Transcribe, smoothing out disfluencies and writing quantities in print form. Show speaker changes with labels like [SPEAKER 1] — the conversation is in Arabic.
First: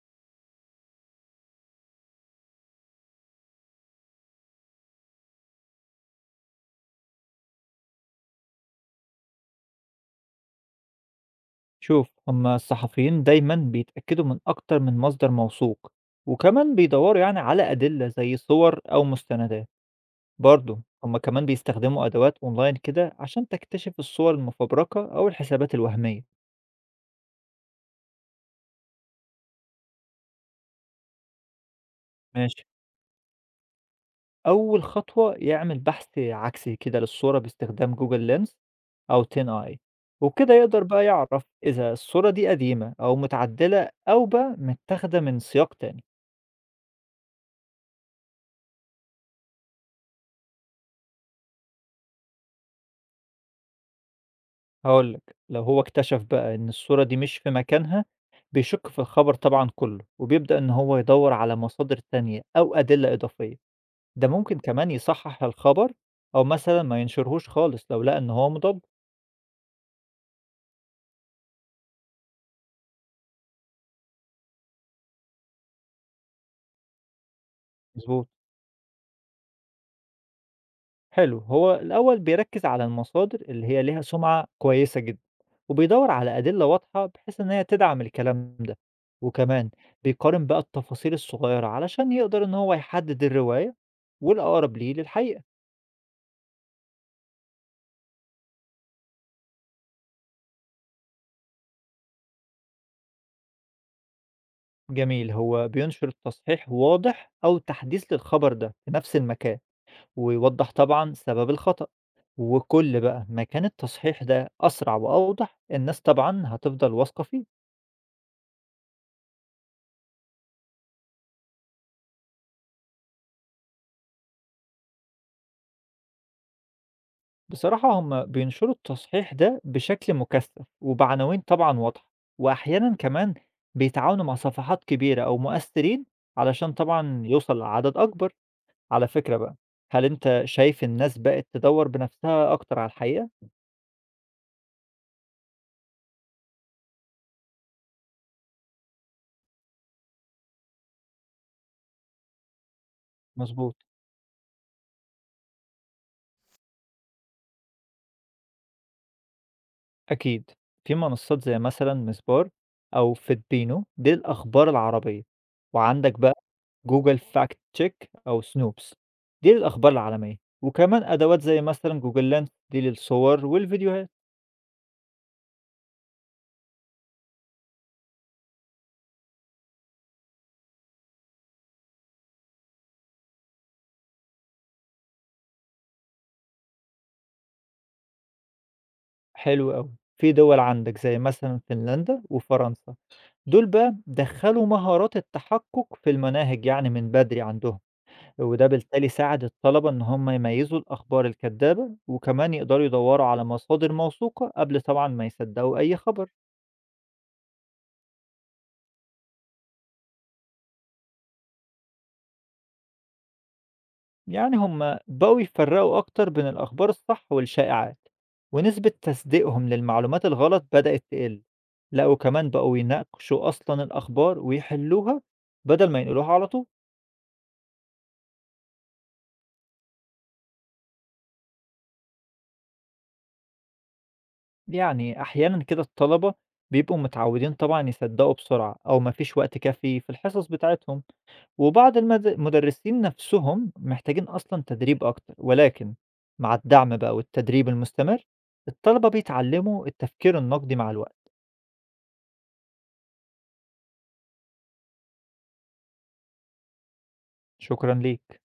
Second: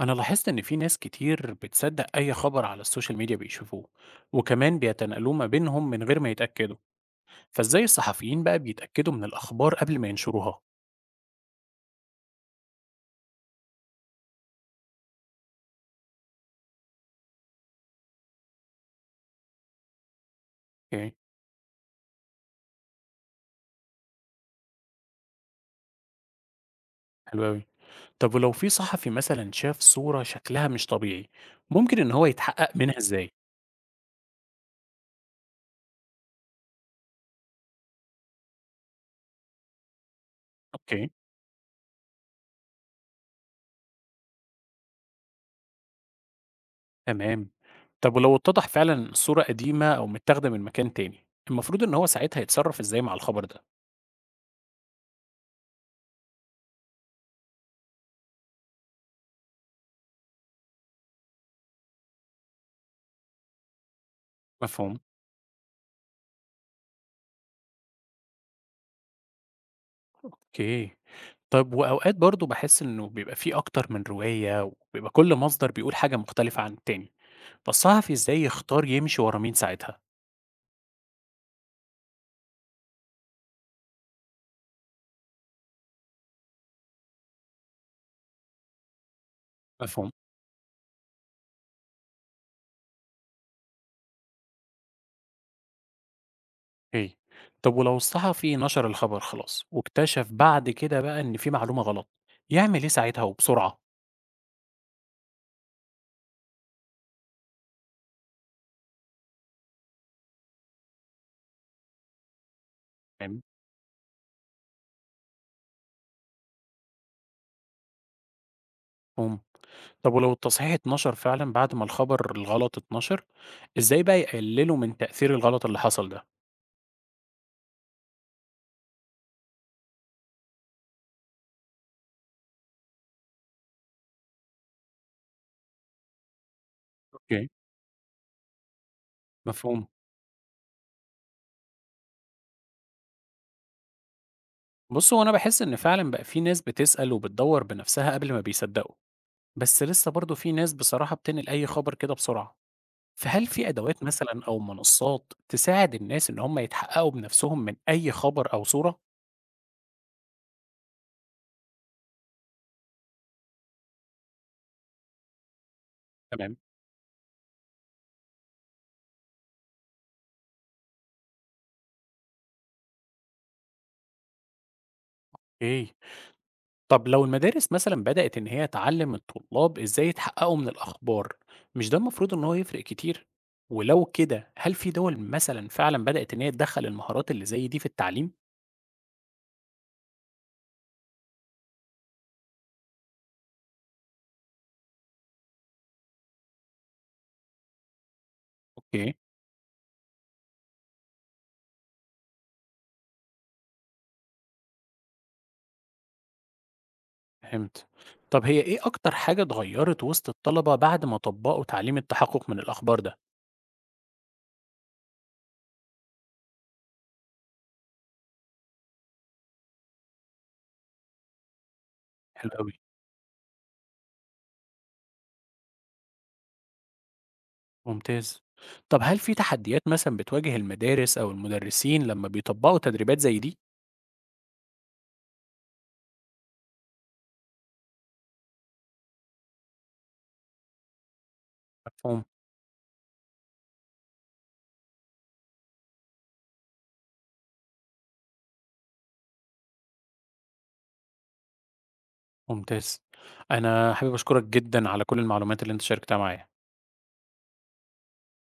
[SPEAKER 1] أنا لاحظت إن في ناس كتير بتصدق أي خبر على السوشيال ميديا بيشوفوه، وكمان بيتنقلوه ما بينهم من غير ما يتأكدوا. فإزاي الصحفيين بقى بيتأكدوا من الأخبار قبل ما ينشروها؟
[SPEAKER 2] شوف، هما الصحفيين دايما بيتأكدوا من أكتر من مصدر موثوق، وكمان بيدوروا يعني على أدلة زي صور أو مستندات. برضه
[SPEAKER 1] اوكي.
[SPEAKER 2] هما كمان بيستخدموا أدوات أونلاين كده عشان تكتشف الصور المفبركة أو الحسابات الوهمية.
[SPEAKER 1] حلو أوي. طب ولو في صحفي مثلا شاف صورة شكلها مش طبيعي، ممكن إن هو
[SPEAKER 2] ماشي،
[SPEAKER 1] يتحقق منها إزاي؟
[SPEAKER 2] أول خطوة يعمل بحث عكسي كده للصورة باستخدام جوجل لينس أو تين آي. وبكده يقدر بقى
[SPEAKER 1] أوكي.
[SPEAKER 2] يعرف إذا الصورة دي قديمة أو متعدلة أو بقى متاخدة من سياق تاني.
[SPEAKER 1] تمام. طب ولو اتضح فعلا إن الصورة قديمة أو متاخدة من مكان تاني، المفروض إن هو ساعتها يتصرف إزاي مع الخبر ده؟
[SPEAKER 2] هاقول لك، لو هو اكتشف بقى إن الصورة دي مش في مكانها، بيشك في الخبر طبعًا كله، وبيبدأ إن هو يدوّر على مصادر تانية أو أدلة إضافية، ده ممكن كمان
[SPEAKER 1] مفهوم؟
[SPEAKER 2] يصحح الخبر أو مثلًا ما ينشرهوش خالص لو لقى إن هو مضاد.
[SPEAKER 1] اوكي. طب وأوقات برضه باحس إنه بيبقى في أكتر من رواية، وبيبقى كل مصدر بيقول حاجة مختلفة عن التاني، فالصحفي
[SPEAKER 2] مضبوط.
[SPEAKER 1] إزاي يختار يمشي ورا مين ساعتها؟
[SPEAKER 2] حلو، هو الأول بيركز على المصادر اللي هي ليها سمعة كويسة جدًا، وبيدوّر على أدلة واضحة بحيث إن هي تدعم الكلام ده، وكمان
[SPEAKER 1] مفهوم.
[SPEAKER 2] بيقارن بقى التفاصيل الصغيرة علشان يقدر إن هو يحدد الرواية والأقرب ليه للحقيقة.
[SPEAKER 1] أوكي. طب ولو الصحفي نشر الخبر خلاص، واكتشف بعد كده بقى إن في معلومة غلط، يعمل إيه ساعتها وبسرعة؟
[SPEAKER 2] جميل، هو بينشر تصحيح واضح أو تحديث للخبر ده في نفس المكان، ويوضح طبعا سبب الخطأ. وكل بقى
[SPEAKER 1] فاهم؟
[SPEAKER 2] ما كان التصحيح ده أسرع وأوضح، الناس طبعا هتفضل واثقة فيه.
[SPEAKER 1] مفهوم. طب ولو التصحيح اتنشر فعلًا بعد ما الخبر الغلط اتنشر، إزاي بقى يقللوا من تأثير الغلط اللي حصل ده؟
[SPEAKER 2] بصراحة، هم بينشروا التصحيح ده بشكل مكثف وبعناوين طبعا واضحة، وأحيانا كمان بيتعاونوا مع صفحات كبيرة أو مؤثرين علشان طبعا
[SPEAKER 1] أوكي،
[SPEAKER 2] يوصل لعدد أكبر. على فكرة بقى،
[SPEAKER 1] مفهوم.
[SPEAKER 2] هل أنت شايف الناس بقت تدور بنفسها أكتر على الحقيقة؟
[SPEAKER 1] بُص هو أنا باحس إن فعلًا بقى في ناس بتسأل وبتدوّر بنفسها قبل ما بيصدقوا. بس لسه برضه في ناس بصراحة بتنقل أي خبر كده بسرعة، فهل في
[SPEAKER 2] مظبوط.
[SPEAKER 1] أدوات مثلًا أو منصات تساعد الناس إن هم يتحققوا بنفسهم من أي خبر أو صورة؟
[SPEAKER 2] أكيد في منصات زي مثلا مسبار أو فيدبينو، دي الأخبار العربية. وعندك بقى
[SPEAKER 1] تمام،
[SPEAKER 2] جوجل فاكت تشيك أو سنوبس، دي للأخبار العالمية. وكمان أدوات زي مثلا جوجل لاند، دي للصور والفيديوهات.
[SPEAKER 1] أوكي. طب لو المدارس مثلًا بدأت إن هي تعلم الطلاب إزاي يتحققوا من الأخبار، مش ده المفروض إن هو يفرق كتير؟ ولو كده هل في دول مثلًا فعلًا بدأت إن هي تدخّل المهارات اللي زي دي في التعليم؟
[SPEAKER 2] حلو أوي، في دول عندك زي مثلا فنلندا وفرنسا، دول بقى دخلوا مهارات التحقق في المناهج يعني من بدري عندهم. وده بالتالي
[SPEAKER 1] أوكي،
[SPEAKER 2] ساعد الطلبة إن هم يميزوا الأخبار الكذابة، وكمان يقدروا يدوروا على مصادر موثوقة قبل طبعا ما يصدقوا أي خبر.
[SPEAKER 1] فهمت. طب هي إيه أكتر حاجة اتغيّرت وسط الطلبة بعد ما طبّقوا تعليم التحقق من الأخبار ده؟
[SPEAKER 2] يعني هم بقوا يفرقوا أكتر بين الأخبار الصح والشائعات، ونسبة تصديقهم للمعلومات الغلط بدأت تقل. لا
[SPEAKER 1] حلو
[SPEAKER 2] وكمان
[SPEAKER 1] أوي.
[SPEAKER 2] بقوا يناقشوا أصلا الأخبار ويحلوها بدل ما ينقلوها على طول.
[SPEAKER 1] ممتاز. طب هل في تحديات مثلا بتواجه المدارس أو المدرسين لما بيطبقوا تدريبات زي دي؟
[SPEAKER 2] يعني أحيانا كده الطلبة بيبقوا متعودين طبعا يصدقوا بسرعة، أو مفيش وقت كافي في الحصص بتاعتهم، وبعض
[SPEAKER 1] مفهوم.
[SPEAKER 2] المدرسين نفسهم محتاجين أصلًا تدريب أكتر، ولكن مع الدعم بقى والتدريب المستمر، الطلبة بيتعلموا التفكير النقدي مع الوقت.
[SPEAKER 1] ممتاز. أنا حابب أشكرك جدا على كل المعلومات اللي أنت شاركتها معايا.
[SPEAKER 2] شكرًا ليك.